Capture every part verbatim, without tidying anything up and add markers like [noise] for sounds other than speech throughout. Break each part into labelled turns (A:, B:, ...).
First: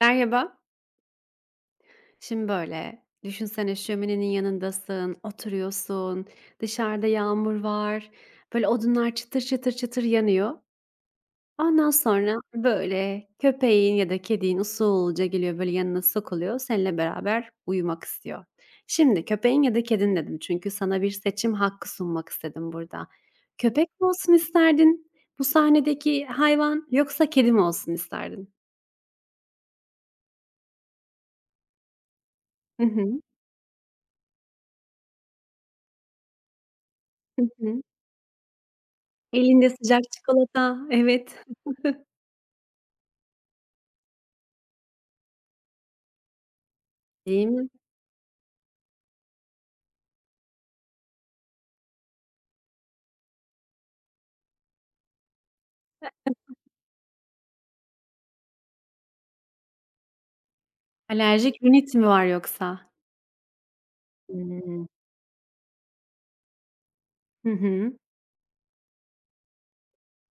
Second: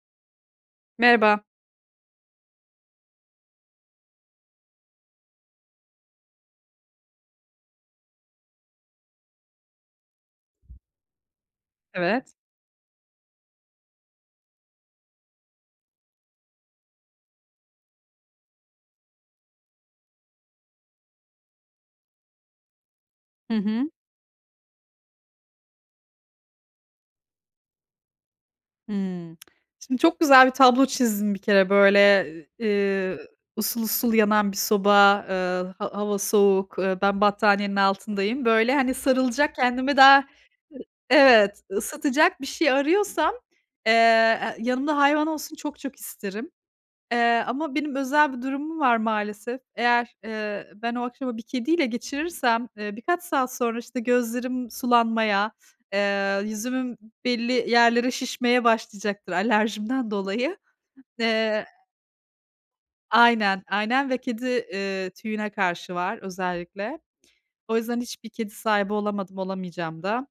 A: Merhaba.
B: Merhaba.
A: Şimdi böyle, düşünsene şöminenin yanındasın, oturuyorsun, dışarıda yağmur var, böyle odunlar çıtır çıtır çıtır yanıyor. Ondan
B: Evet.
A: sonra böyle köpeğin ya da kedin usulca geliyor böyle yanına sokuluyor, seninle beraber uyumak istiyor. Şimdi köpeğin ya da kedin dedim çünkü sana bir seçim hakkı sunmak istedim burada.
B: Hı
A: Köpek
B: hı.
A: mi olsun isterdin bu sahnedeki hayvan yoksa kedi mi olsun isterdin?
B: Hımm. Şimdi çok güzel bir tablo çizdin bir kere böyle,
A: Hı
B: eee,
A: hı.
B: usul usul yanan bir soba, eee, ha hava soğuk, eee, ben
A: Hı
B: battaniyenin
A: hı.
B: altındayım. Böyle, hani, sarılacak
A: Elinde
B: kendimi
A: sıcak
B: daha.
A: çikolata, evet.
B: Evet, ısıtacak bir şey arıyorsam, eee, e, yanımda hayvan olsun çok çok isterim. Eee,
A: Değil mi?
B: ama benim özel bir durumum var maalesef. Eğer, eee, ben o akşamı bir kediyle geçirirsem, eee, birkaç saat sonra, işte, gözlerim sulanmaya, eee, yüzümün belli yerlere şişmeye başlayacaktır alerjimden dolayı.
A: Alerjik
B: Eee
A: rinit mi var yoksa?
B: Aynen, aynen ve kedi,
A: Hımm.
B: eee, tüyüne karşı var özellikle.
A: Hı
B: O
A: hı.
B: yüzden hiçbir kedi sahibi olamadım, olamayacağım da.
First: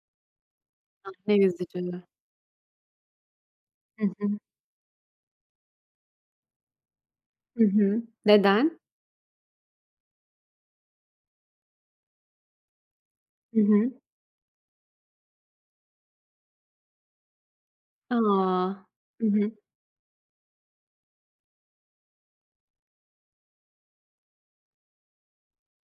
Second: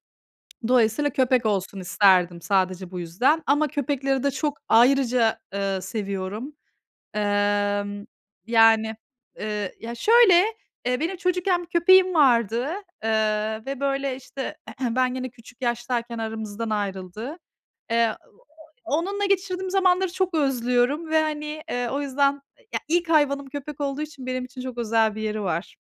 B: Dolayısıyla
A: Ah, ne
B: köpek olsun
A: üzücü.
B: isterdim sadece bu yüzden ama
A: Hı
B: köpekleri de
A: hı.
B: çok ayrıca, eee, seviyorum.
A: Hı hı.
B: Emm,
A: Neden?
B: yani, eee, ya, şöyle, eee, benim çocukken bir köpeğim vardı,
A: Hı
B: eee, ve,
A: hı.
B: böyle, işte, [clears throat] ben gene küçük yaştayken aramızdan ayrıldı. Eee,
A: A!
B: onunla
A: Hı hı.
B: geçirdiğim zamanları çok özlüyorum ve, hani, eee, o yüzden ya, ilk hayvanım köpek olduğu için benim için çok özel bir yeri var.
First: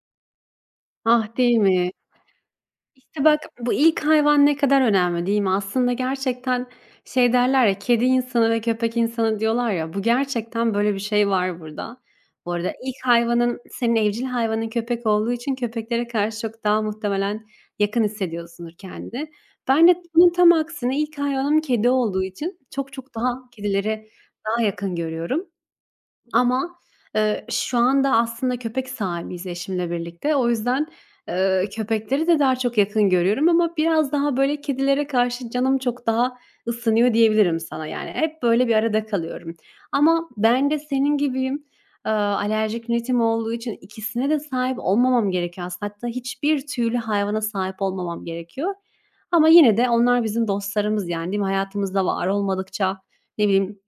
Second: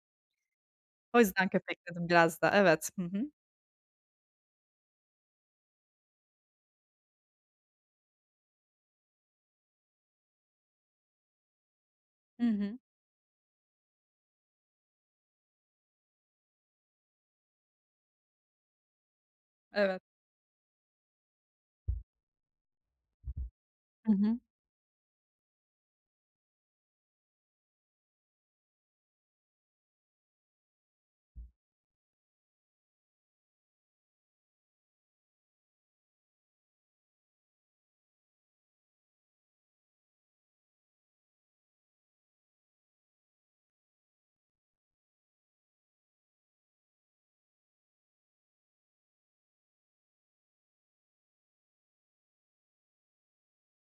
B: O
A: Ah,
B: yüzden
A: değil
B: köpek
A: mi?
B: dedim biraz da. Evet. Hı
A: İşte
B: hı.
A: bak, bu ilk hayvan ne kadar önemli, değil mi? Aslında gerçekten şey derler ya, "Kedi insanı ve köpek insanı" diyorlar ya, bu gerçekten böyle bir şey var burada.
B: Hı
A: Bu arada
B: hı.
A: ilk hayvanın, senin evcil hayvanın köpek olduğu için köpeklere karşı çok daha muhtemelen yakın hissediyorsundur kendini. Ben de
B: Evet.
A: bunun tam aksine ilk hayvanım kedi olduğu için çok çok daha kedilere
B: Hı hı.
A: daha yakın görüyorum. Ama, eee, şu anda aslında köpek sahibiyiz eşimle birlikte. O yüzden, eee, köpekleri de daha çok yakın görüyorum ama biraz daha, böyle, kedilere karşı canım çok daha ısınıyor diyebilirim sana, yani. Hep böyle bir arada kalıyorum. Ama ben de senin gibiyim. Eee, alerjik rinitim olduğu için ikisine de sahip olmamam gerekiyor aslında. Hatta hiçbir tüylü hayvana sahip olmamam gerekiyor. Ama yine de onlar bizim dostlarımız, yani, değil mi? Hayatımızda var olmadıkça, ne bileyim,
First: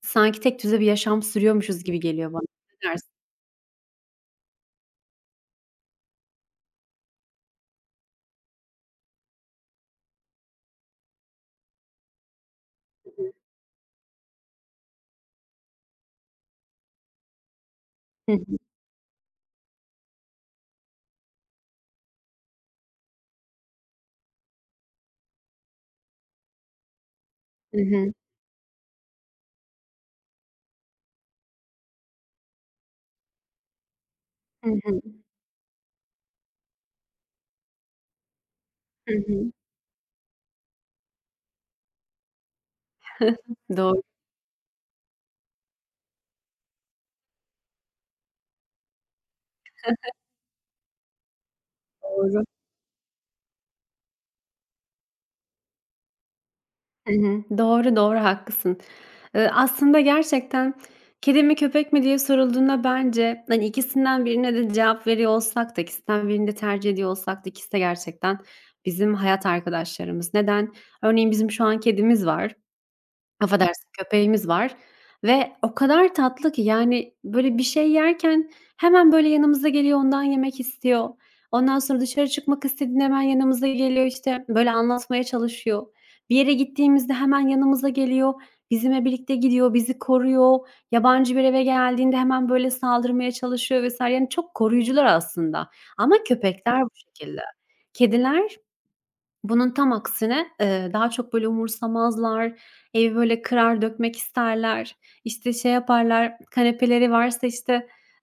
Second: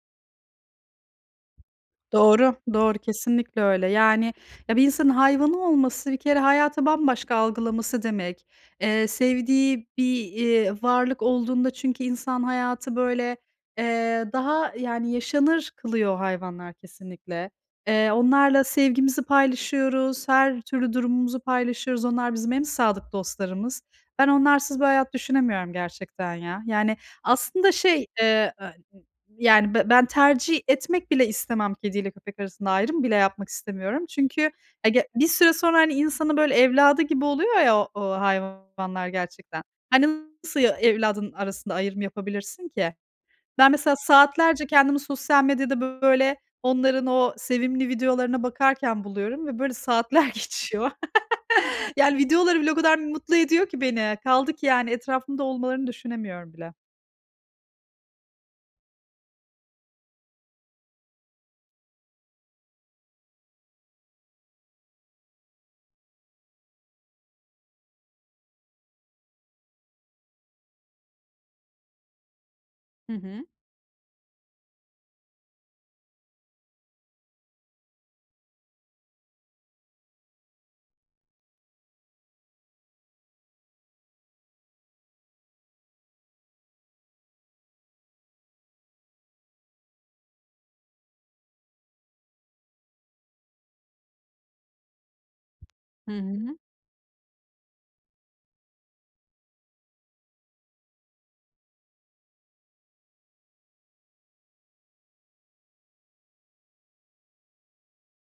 A: sanki tek tekdüze bir yaşam sürüyormuşuz gibi geliyor bana.
B: Doğru,
A: Ne
B: doğru.
A: dersin?
B: Kesinlikle öyle. Yani, ya, bir insanın hayvanı olması bir kere hayatı bambaşka algılaması demek. Eee, sevdiği bir, eee, varlık olduğunda çünkü insan hayatı, böyle, eee, daha, yani, yaşanır kılıyor hayvanlar kesinlikle. Eee,
A: Hı hı.
B: onlarla sevgimizi paylaşıyoruz, her türlü durumumuzu paylaşıyoruz. Onlar bizim en sadık dostlarımız. Ben onlarsız bir hayat düşünemiyorum gerçekten ya. Yani, aslında
A: Hı
B: şey,
A: hı.
B: eee yani, be ben tercih etmek bile istemem kediyle köpek arasında ayrım bile yapmak istemiyorum. Çünkü,
A: Hı
B: ya,
A: hı.
B: ge bir süre sonra, hani, insanın böyle evladı gibi oluyor ya o o hayvanlar
A: Hı hı.
B: gerçekten. Hani, nasıl ya evladın arasında ayrım yapabilirsin ki? Ben mesela
A: Doğru,
B: saatlerce kendimi sosyal medyada böyle onların o sevimli videolarına bakarken buluyorum ve böyle saatler [laughs] geçiyor. [laughs] Yani,
A: doğru.
B: videoları bile o kadar mutlu ediyor ki beni. Kaldı ki yani etrafımda olmalarını düşünemiyorum bile.
A: Hı hı. Doğru, doğru, haklısın. Eee, aslında gerçekten kedi mi köpek mi diye sorulduğunda bence, hani, ikisinden birine de cevap veriyor olsak da ikisinden birini de tercih ediyor olsak da ikisi de gerçekten bizim hayat arkadaşlarımız. Neden? Örneğin bizim şu an kedimiz var.
B: Hı hı.
A: Affedersin, köpeğimiz var ve o kadar tatlı ki, yani, böyle, bir şey yerken hemen, böyle, yanımıza geliyor, ondan yemek istiyor. Ondan sonra dışarı çıkmak istediğinde hemen yanımıza geliyor, işte, böyle, anlatmaya çalışıyor. Bir yere gittiğimizde hemen yanımıza geliyor, bizimle birlikte gidiyor, bizi koruyor. Yabancı bir eve geldiğinde hemen, böyle, saldırmaya çalışıyor vesaire yani, çok koruyucular aslında
B: Hı
A: ama
B: hı.
A: köpekler bu şekilde. Kediler bunun tam aksine, eee, daha çok böyle umursamazlar, evi böyle kırar dökmek isterler, işte, şey yaparlar, kanepeleri varsa, işte,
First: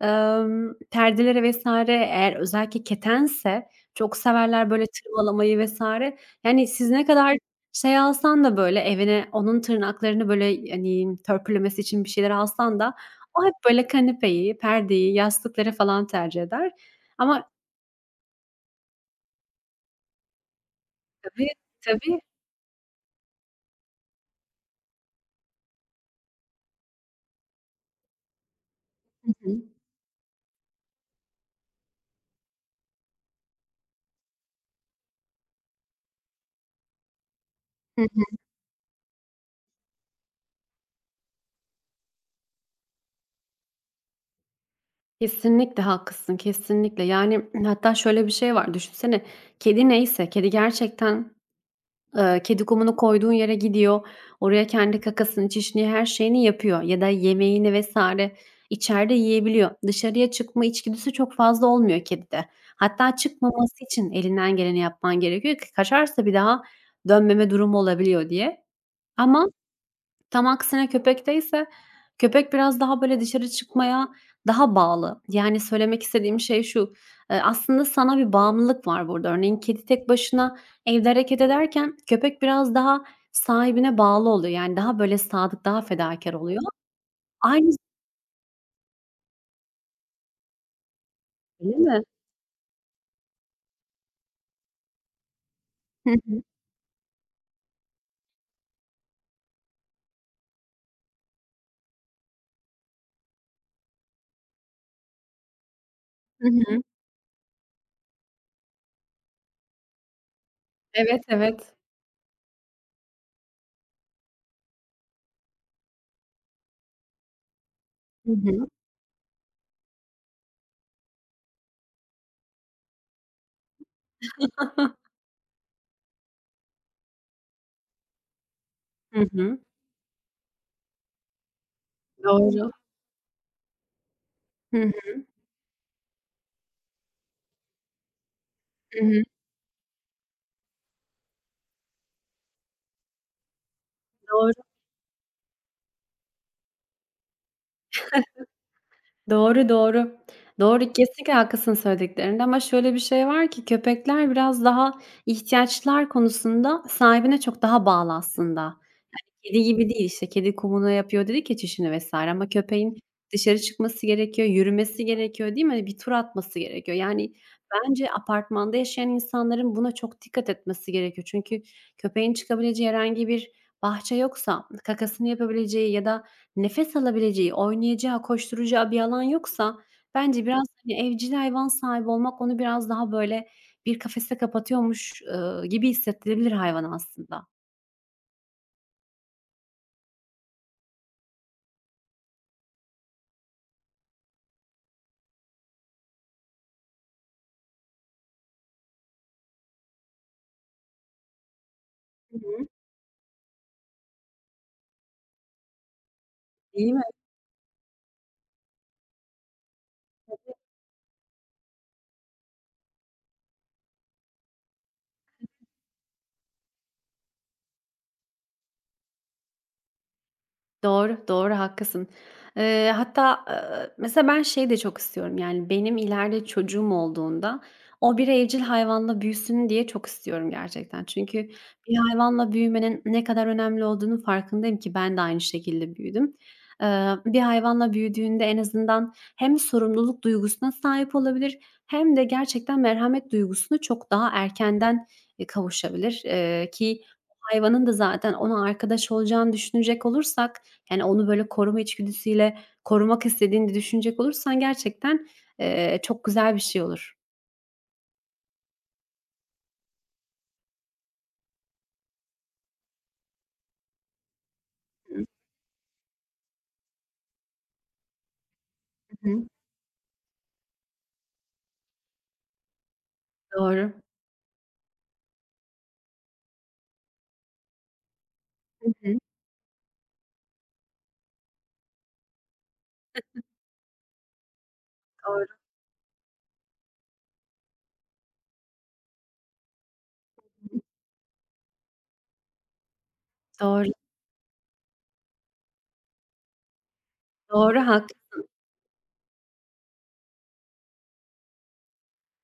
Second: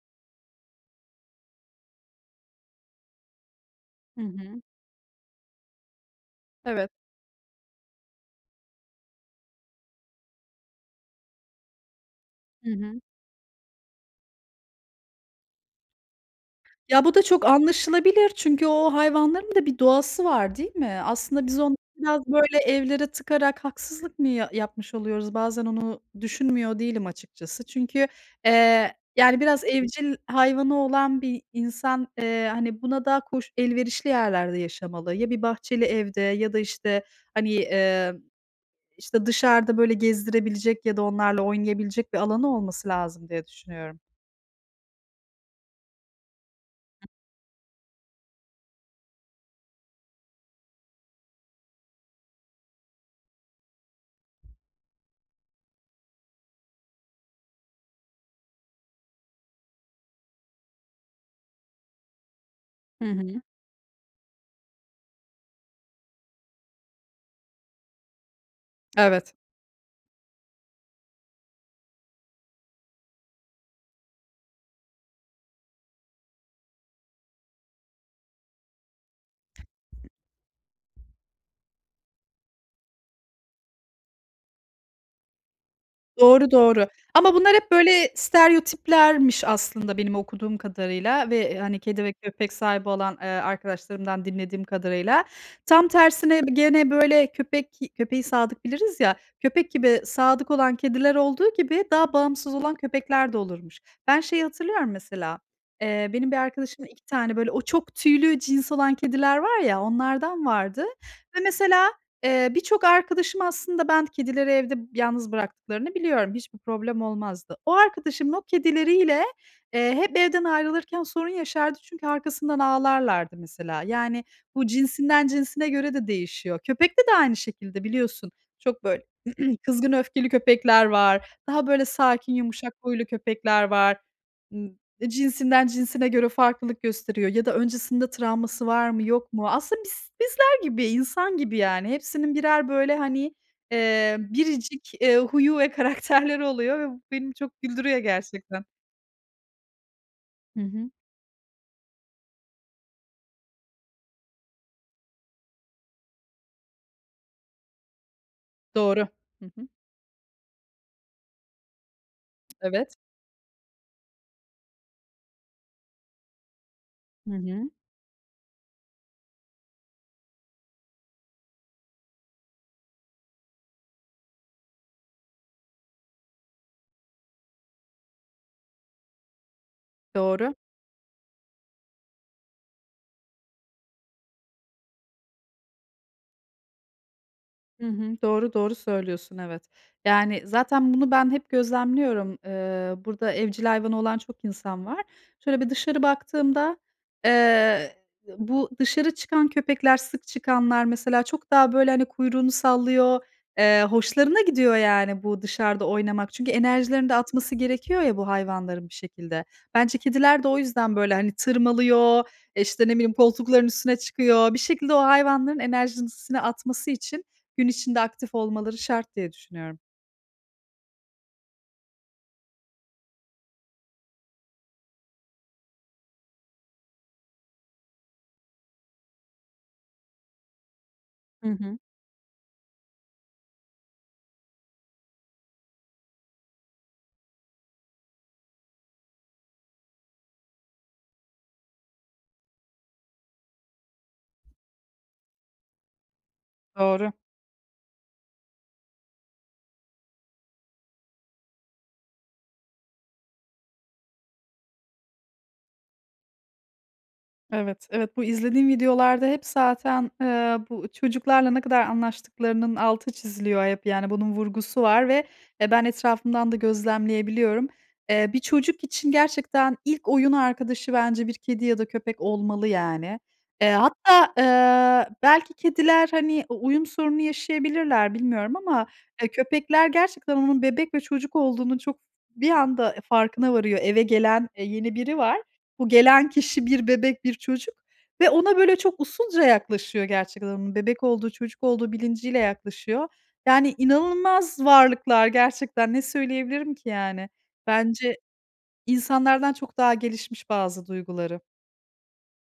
A: emm, perdeleri vesaire eğer özellikle ketense çok
B: Hı hı.
A: severler böyle tırmalamayı vesaire. Yani, siz
B: Evet.
A: ne kadar şey alsan da böyle evine onun tırnaklarını böyle, hani, törpülemesi için bir şeyler
B: Hı
A: alsan da
B: hı.
A: o hep böyle kanepeyi, perdeyi, yastıkları falan tercih eder.
B: Ya, bu da çok
A: Ama
B: anlaşılabilir çünkü o hayvanların da bir doğası var, değil mi? Aslında
A: tabii,
B: biz onları
A: tabii.
B: biraz, böyle, evlere tıkarak haksızlık mı ya yapmış oluyoruz? Bazen onu düşünmüyor değilim açıkçası. Çünkü, eee, yani, biraz evcil hayvanı olan bir insan, eee, hani, buna daha koş elverişli yerlerde yaşamalı. Ya bir bahçeli evde ya da, işte, hani,
A: Hı
B: eee,
A: hı.
B: işte, dışarıda, böyle, gezdirebilecek ya da onlarla oynayabilecek bir alanı olması lazım diye düşünüyorum.
A: Kesinlikle haklısın, kesinlikle. Yani, [clears throat] hatta şöyle bir şey var, düşünsene, kedi neyse, kedi gerçekten, eee, kedi kumunu koyduğun yere gidiyor, oraya kendi kakasını, çişini, her şeyini yapıyor ya da yemeğini vesaire içeride yiyebiliyor. Dışarıya çıkma içgüdüsü çok fazla olmuyor kedide.
B: Hı
A: Hatta
B: hı.
A: çıkmaması için elinden geleni yapman gerekiyor ki kaçarsa bir daha dönmeme durumu olabiliyor diye.
B: Evet.
A: Ama tam aksine köpekteyse, köpek biraz daha, böyle, dışarı çıkmaya daha bağlı. Yani söylemek istediğim şey şu, eee, aslında sana bir bağımlılık var burada. Örneğin kedi tek başına evde hareket ederken köpek biraz daha sahibine bağlı oluyor. Yani daha, böyle, sadık, daha fedakar
B: Doğru,
A: oluyor.
B: doğru. Ama bunlar hep
A: Aynısı
B: böyle stereotiplermiş aslında benim okuduğum kadarıyla ve, eee,
A: değil
B: hani, kedi
A: mi?
B: ve köpek sahibi olan, eee, arkadaşlarımdan dinlediğim kadarıyla. Tam
A: Hı
B: tersine
A: hı.
B: gene böyle köpek köpeği sadık biliriz ya, köpek gibi sadık olan kediler olduğu gibi daha bağımsız olan köpekler de olurmuş. Ben şeyi hatırlıyorum mesela, eee, benim bir
A: Hı hı.
B: arkadaşımın iki tane böyle o çok tüylü cins olan kediler var ya, onlardan vardı
A: Evet,
B: ve
A: evet.
B: mesela Eee, birçok arkadaşım aslında ben kedileri evde yalnız bıraktıklarını biliyorum. Hiçbir problem olmazdı. O
A: Hı
B: arkadaşımın o
A: hı.
B: kedileriyle, eee, hep evden ayrılırken sorun yaşardı çünkü arkasından ağlarlardı mesela. Yani, bu
A: [laughs]
B: cinsinden cinsine göre de değişiyor. Köpekte de aynı şekilde biliyorsun. Çok böyle
A: Hı hı.
B: [clears throat] kızgın öfkeli köpekler var. Daha böyle sakin,
A: Doğru.
B: yumuşak huylu köpekler var. Imm,
A: Hı hı.
B: cinsinden cinsine göre farklılık gösteriyor ya da öncesinde travması var
A: Hı
B: mı,
A: hı.
B: yok mu? Aslında biz gibi, insan gibi yani. Hepsinin birer böyle, hani, eee,
A: Doğru.
B: biricik, eee, huyu ve [laughs] karakterleri oluyor ve bu beni çok güldürüyor gerçekten.
A: Doğru, doğru.
B: Hı hı.
A: Doğru, kesinlikle haklısın söylediklerinde ama şöyle bir şey var ki köpekler biraz daha ihtiyaçlar konusunda sahibine çok daha bağlı aslında.
B: Doğru. Hı
A: Kedi
B: hı.
A: gibi değil, işte, kedi kumuna yapıyor dedik ya çişini vesaire ama
B: Evet.
A: köpeğin dışarı çıkması gerekiyor, yürümesi gerekiyor, değil mi? Hani, bir tur atması gerekiyor.
B: Hı
A: Yani,
B: hı.
A: bence apartmanda yaşayan insanların buna çok dikkat etmesi gerekiyor. Çünkü köpeğin çıkabileceği herhangi bir bahçe yoksa, kakasını yapabileceği ya da nefes alabileceği, oynayacağı, koşturacağı bir alan yoksa bence
B: Doğru.
A: biraz, hani, evcil hayvan sahibi olmak onu biraz daha, böyle, bir kafese kapatıyormuş, ııı, gibi hissettirebilir hayvana aslında,
B: Hı hı. Doğru, doğru söylüyorsun, evet. Yani, zaten bunu ben hep gözlemliyorum. Eee, burada evcil hayvanı olan çok insan var. Şöyle bir dışarı baktığımda, eee, bu dışarı çıkan köpekler, sık çıkanlar mesela çok daha, böyle, hani, kuyruğunu sallıyor. Eee, hoşlarına gidiyor, yani, bu dışarıda oynamak. Çünkü
A: değil mi?
B: enerjilerini de atması gerekiyor ya bu hayvanların bir şekilde. Bence kediler de o yüzden, böyle, hani, tırmalıyor, işte, ne bileyim, koltukların üstüne çıkıyor. Bir şekilde o hayvanların enerjisini atması için gün içinde aktif olmaları şart diye düşünüyorum.
A: Doğru, doğru, haklısın. Eee, hatta, eee, mesela ben şeyi de çok istiyorum, yani, benim ileride çocuğum olduğunda o bir evcil hayvanla büyüsün diye çok istiyorum gerçekten.
B: Hı
A: Çünkü
B: hı.
A: bir hayvanla büyümenin ne kadar önemli olduğunu farkındayım ki ben de aynı şekilde büyüdüm. Eee, bir hayvanla büyüdüğünde en azından hem sorumluluk duygusuna sahip olabilir hem de gerçekten merhamet duygusunu çok daha erkenden, eee, kavuşabilir. Eee, ki
B: Doğru.
A: hayvanın da zaten ona arkadaş olacağını düşünecek olursak, yani, onu, böyle, koruma içgüdüsüyle korumak istediğini düşünecek olursan gerçekten, eee, çok güzel bir şey olur.
B: Evet, evet. Bu izlediğim videolarda hep zaten, eee, bu çocuklarla ne kadar anlaştıklarının altı çiziliyor hep, yani, bunun vurgusu var ve, eee, ben etrafımdan da gözlemleyebiliyorum. Eee, bir çocuk için
A: Hı hı.
B: gerçekten ilk oyun arkadaşı bence bir kedi ya da köpek olmalı, yani. Eee,
A: Doğru.
B: hatta, eee, belki kediler, hani, u uyum sorunu yaşayabilirler bilmiyorum ama,
A: Hı hı.
B: eee, köpekler gerçekten onun bebek ve çocuk olduğunu çok bir anda farkına varıyor. Eve gelen, eee, yeni biri var.
A: Doğru,
B: Bu gelen kişi bir bebek, bir çocuk ve ona böyle çok usulca yaklaşıyor gerçekten. Onun bebek olduğu, çocuk olduğu bilinciyle yaklaşıyor. Yani
A: doğru,
B: inanılmaz varlıklar gerçekten ne söyleyebilirim ki yani?
A: doğru,
B: Bence
A: haklısın.
B: insanlardan çok daha gelişmiş bazı duyguları.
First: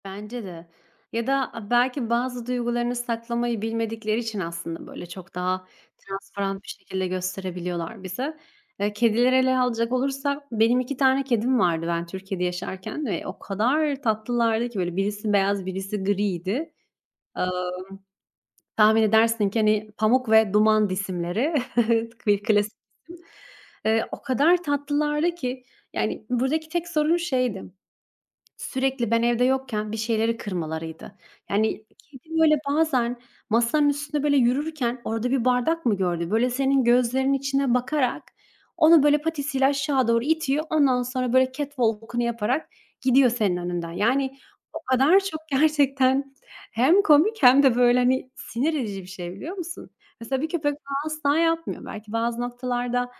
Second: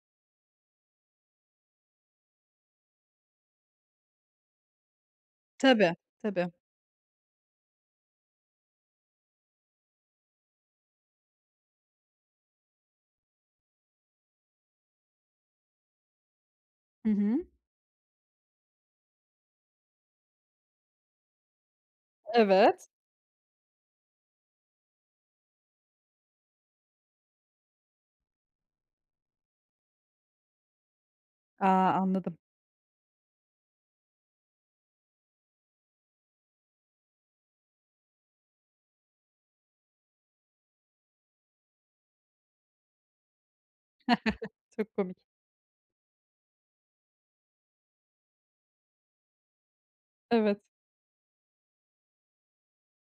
A: Bence de. Ya da a belki bazı duygularını saklamayı bilmedikleri için aslında, böyle, çok daha
B: Tabii, tabii.
A: transparan bir şekilde gösterebiliyorlar bize. Eee, kedileri ele alacak olursak benim iki tane kedim vardı ben Türkiye'de yaşarken ve o kadar tatlılardı ki, böyle, birisi beyaz, birisi griydi.
B: Hı
A: Eee
B: hı.
A: Tahmin edersin ki, hani, Pamuk ve Duman isimleri [laughs] bir klasik
B: Evet.
A: isim. Eee, o kadar tatlılardı ki, yani, buradaki tek sorun şeydi, sürekli ben evde yokken bir şeyleri kırmalarıydı. Yani
B: Aa
A: kedi
B: anladım.
A: böyle bazen masanın üstünde böyle yürürken orada bir bardak mı gördü? Böyle senin gözlerinin içine bakarak onu böyle patisiyle aşağı doğru itiyor. Ondan sonra böyle catwalk'unu yaparak gidiyor senin önünden. Yani o
B: Çok komik.
A: kadar çok [laughs] gerçekten hem komik hem de böyle, hani, sinir edici bir şey biliyor musun? Mesela bir
B: Evet,
A: köpek bunu asla yapmıyor. Belki bazı noktalarda,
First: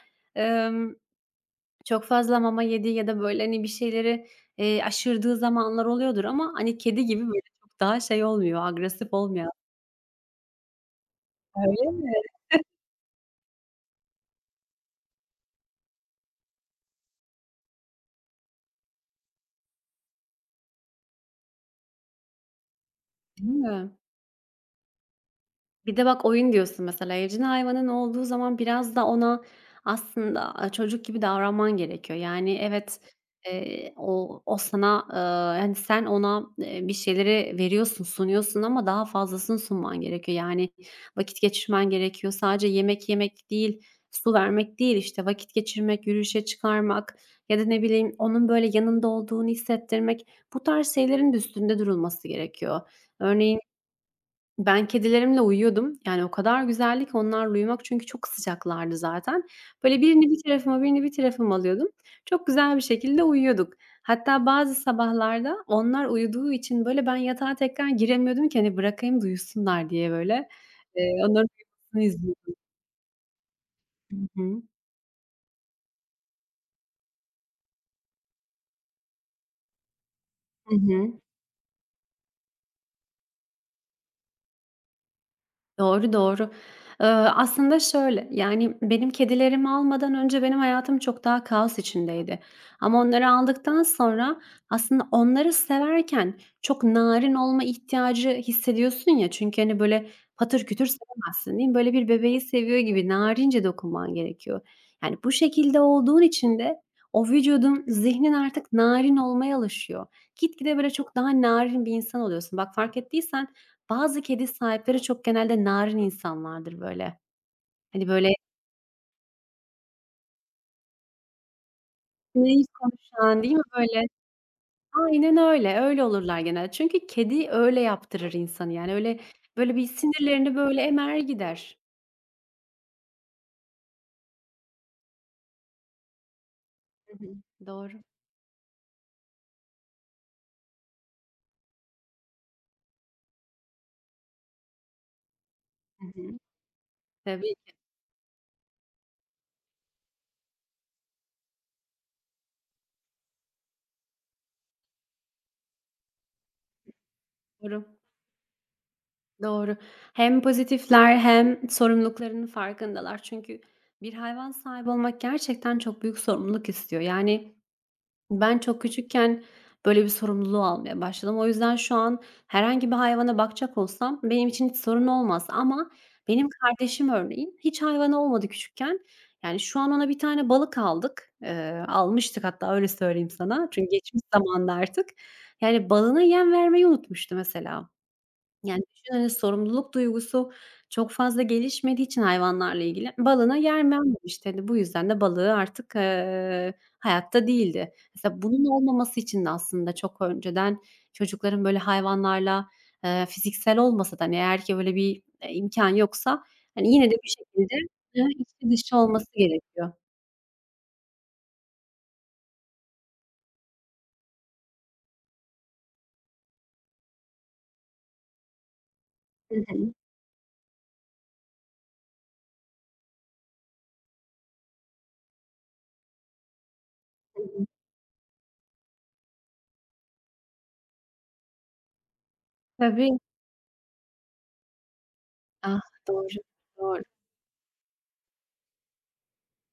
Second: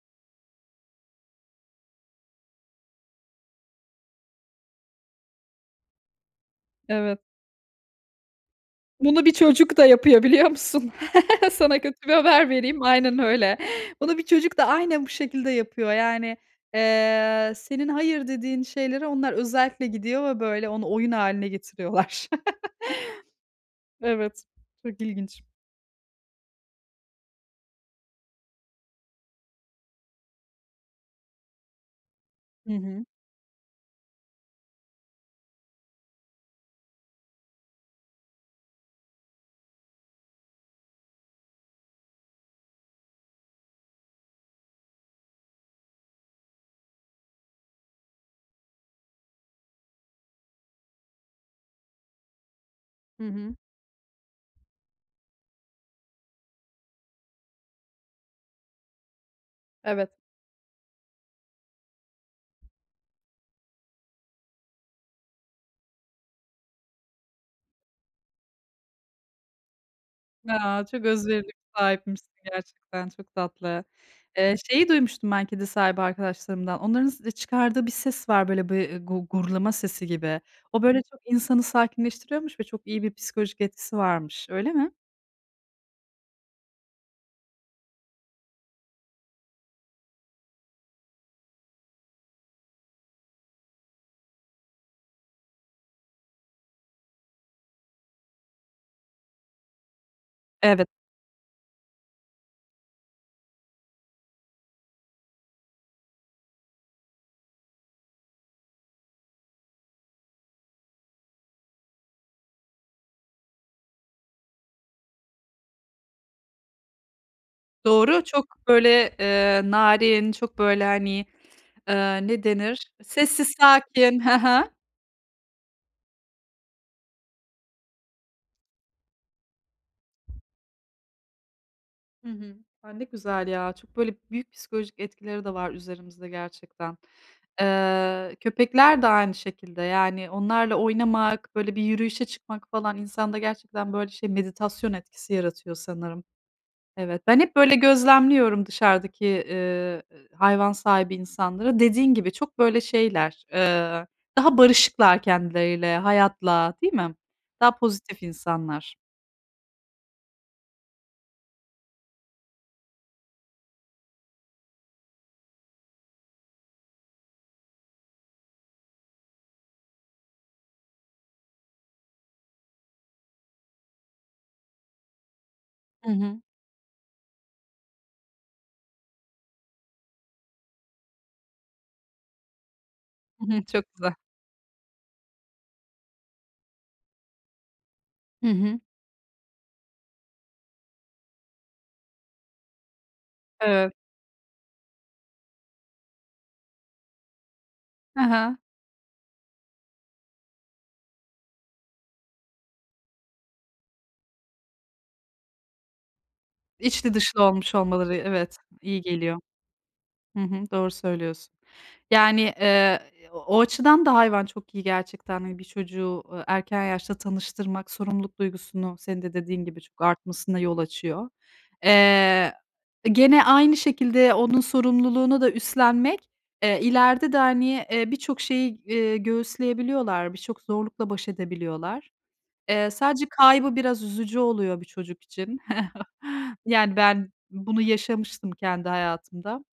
A: çok fazla mama yediği ya da, böyle, hani, bir şeyleri, eee, aşırdığı zamanlar oluyordur ama, hani, kedi
B: evet.
A: gibi, böyle, çok daha şey olmuyor, agresif
B: Bunu bir
A: olmuyor.
B: çocuk da yapıyor, biliyor musun? [laughs] Sana
A: Öyle
B: kötü bir
A: mi?
B: haber vereyim, aynen öyle. Bunu bir çocuk da aynen bu şekilde yapıyor. Yani, eee, senin hayır dediğin şeylere onlar özellikle gidiyor ve böyle onu oyun haline getiriyorlar. [laughs]
A: Değil mi?
B: Evet, çok ilginç.
A: Bir de bak oyun diyorsun mesela, evcil hayvanın olduğu zaman biraz da ona aslında, aaa, çocuk gibi davranman gerekiyor. Yani
B: Hı
A: evet,
B: hı.
A: eee, o o sana, eee, hani, sen ona, eee, bir şeyleri veriyorsun, sunuyorsun ama daha fazlasını sunman gerekiyor. Yani vakit geçirmen gerekiyor. Sadece yemek yemek değil, su vermek değil, işte, vakit geçirmek, yürüyüşe çıkarmak ya da ne bileyim onun böyle yanında olduğunu hissettirmek. Bu tarz şeylerin de üstünde durulması gerekiyor.
B: Hı hı.
A: Örneğin ben kedilerimle uyuyordum. Yani o kadar güzeldi ki onlarla uyumak çünkü çok sıcaklardı zaten. Böyle
B: Evet.
A: birini bir tarafıma, birini bir tarafıma alıyordum. Çok güzel bir şekilde uyuyorduk. Hatta bazı sabahlarda onlar uyuduğu için böyle ben yatağa tekrar giremiyordum ki hani bırakayım da diye böyle.
B: Ya, çok
A: Eee, onların
B: özverililik
A: uyumasını
B: sahipmişsin
A: izliyordum.
B: gerçekten, çok tatlı.
A: Hı
B: Eee,
A: hı.
B: şeyi duymuştum ben kedi sahibi arkadaşlarımdan, onların s çıkardığı bir ses var böyle bir, eee, gu gurlama sesi gibi.
A: Hı
B: O böyle çok
A: hı.
B: insanı sakinleştiriyormuş ve çok iyi bir psikolojik etkisi varmış. Öyle mi?
A: Doğru, doğru. Eee, aslında şöyle, yani, benim kedilerimi almadan önce benim hayatım çok daha kaos içindeydi ama onları aldıktan sonra aslında onları severken çok narin olma ihtiyacı hissediyorsun ya çünkü, hani, böyle, patır kütür
B: Evet,
A: sevemezsin, değil mi? Böyle, bir bebeği seviyor gibi narince dokunman gerekiyor. Yani, bu şekilde olduğun için de o vücudun, zihnin artık narin olmaya alışıyor. Gitgide, böyle, çok daha narin bir insan oluyorsun. Bak, fark ettiysen bazı kedi sahipleri çok genelde narin insanlardır böyle. Hani,
B: doğru.
A: böyle,
B: Çok böyle, eee, narin, çok böyle, hani, eee, ne
A: naif
B: denir?
A: konuşan,
B: Sessiz,
A: değil mi, böyle?
B: sakin. [laughs] Hı hı.
A: Aynen öyle, öyle olurlar genelde. Çünkü kedi öyle yaptırır insanı, yani, öyle, böyle, bir sinirlerini, böyle, emer gider.
B: Hı hı. A, ne güzel ya. Çok böyle büyük psikolojik etkileri de var üzerimizde gerçekten.
A: Hı hı. Doğru.
B: Eee, köpekler de aynı şekilde. Yani onlarla oynamak, böyle bir yürüyüşe çıkmak falan insanda gerçekten böyle şey meditasyon etkisi yaratıyor
A: Hı
B: sanırım.
A: hı.
B: Evet, ben hep
A: Tabii,
B: böyle gözlemliyorum dışarıdaki, eee, hayvan sahibi insanları. Dediğin gibi çok böyle şeyler, eee, daha barışıklar kendileriyle, hayatla, değil mi? Daha
A: doğru.
B: pozitif insanlar.
A: Doğru. Hem pozitifler hem sorumluluklarının farkındalar. Çünkü bir hayvan sahibi olmak gerçekten çok büyük sorumluluk istiyor. Yani, ben çok küçükken böyle bir sorumluluğu almaya başladım. O yüzden şu an herhangi bir hayvana bakacak olsam benim için hiç sorun olmaz ama
B: Hı hı.
A: benim kardeşim örneğin hiç hayvanı olmadı küçükken. Yani şu an ona bir tane balık aldık. Eee, almıştık hatta öyle söyleyeyim
B: [laughs] Hı hı.
A: sana.
B: Çok
A: Çünkü
B: güzel.
A: geçmiş zamanda artık. Yani balığına yem vermeyi unutmuştu mesela.
B: Hı hı.
A: Yani, düşün, hani, sorumluluk duygusu çok fazla gelişmediği için hayvanlarla ilgili balına yer
B: Evet.
A: mi. Hani, bu yüzden de balığı artık, eee, hayatta değildi. Mesela
B: Hı
A: bunun olmaması için de aslında çok önceden çocukların böyle hayvanlarla, eee, fiziksel olmasa da, hani, eğer ki böyle bir, eee, imkân yoksa, hani, yine
B: İçli
A: de bir
B: dışlı olmuş
A: şekilde,
B: olmaları,
A: eee,
B: evet,
A: içi dışı
B: iyi
A: olması
B: geliyor.
A: gerekiyor.
B: Hı hı, doğru söylüyorsun. Yani, eee, o açıdan da hayvan çok iyi gerçekten. Hani, bir çocuğu, eee, erken yaşta tanıştırmak sorumluluk duygusunu senin de
A: Hı
B: dediğin gibi
A: hı.
B: çok artmasına yol açıyor. Eee, gene aynı şekilde onun sorumluluğunu da üstlenmek, eee, ileride de,
A: Hı hı.
B: hani, eee, birçok şeyi, eee, göğüsleyebiliyorlar, birçok zorlukla baş edebiliyorlar. Eee,
A: Tabii.
B: sadece kaybı biraz üzücü oluyor bir çocuk için.
A: Ah,
B: [laughs]
A: doğru,
B: Yani,
A: doğru.
B: ben bunu yaşamıştım kendi hayatımda.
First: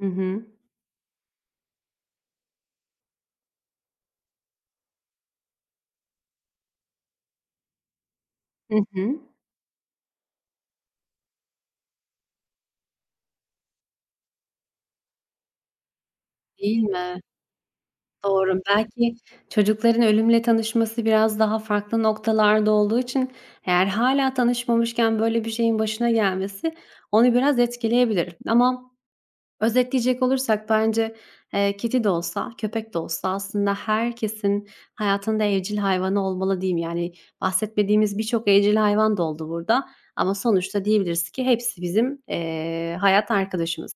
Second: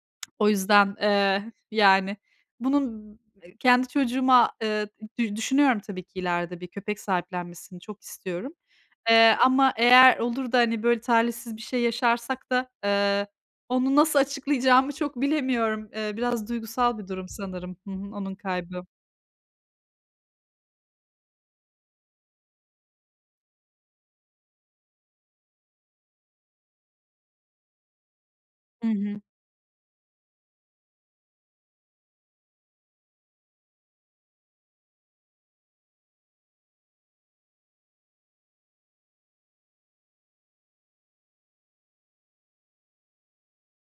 A: Hı hı.
B: O yüzden, eee, yani, bunun kendi çocuğuma, eee, dü düşünüyorum tabii ki ileride bir köpek sahiplenmesini çok istiyorum.
A: Hı hı.
B: Eee, ama eğer olur da, hani, böyle talihsiz bir şey yaşarsak da, eee, onu nasıl açıklayacağımı çok bilemiyorum. Eee, biraz
A: Değil
B: duygusal bir
A: mi?
B: durum sanırım. Hı hı, onun
A: Doğru.
B: kaybı.
A: Belki çocukların ölümle tanışması biraz daha farklı noktalarda olduğu için eğer hâlâ tanışmamışken böyle bir şeyin başına gelmesi onu biraz etkileyebilir
B: Hı
A: ama
B: hı.
A: özetleyecek olursak bence, eee, kedi de olsa, köpek de olsa aslında herkesin hayatında evcil hayvanı olmalı diyeyim. Yani bahsetmediğimiz birçok evcil hayvan da oldu burada ama sonuçta diyebiliriz ki hepsi bizim, eee, hayat arkadaşımız.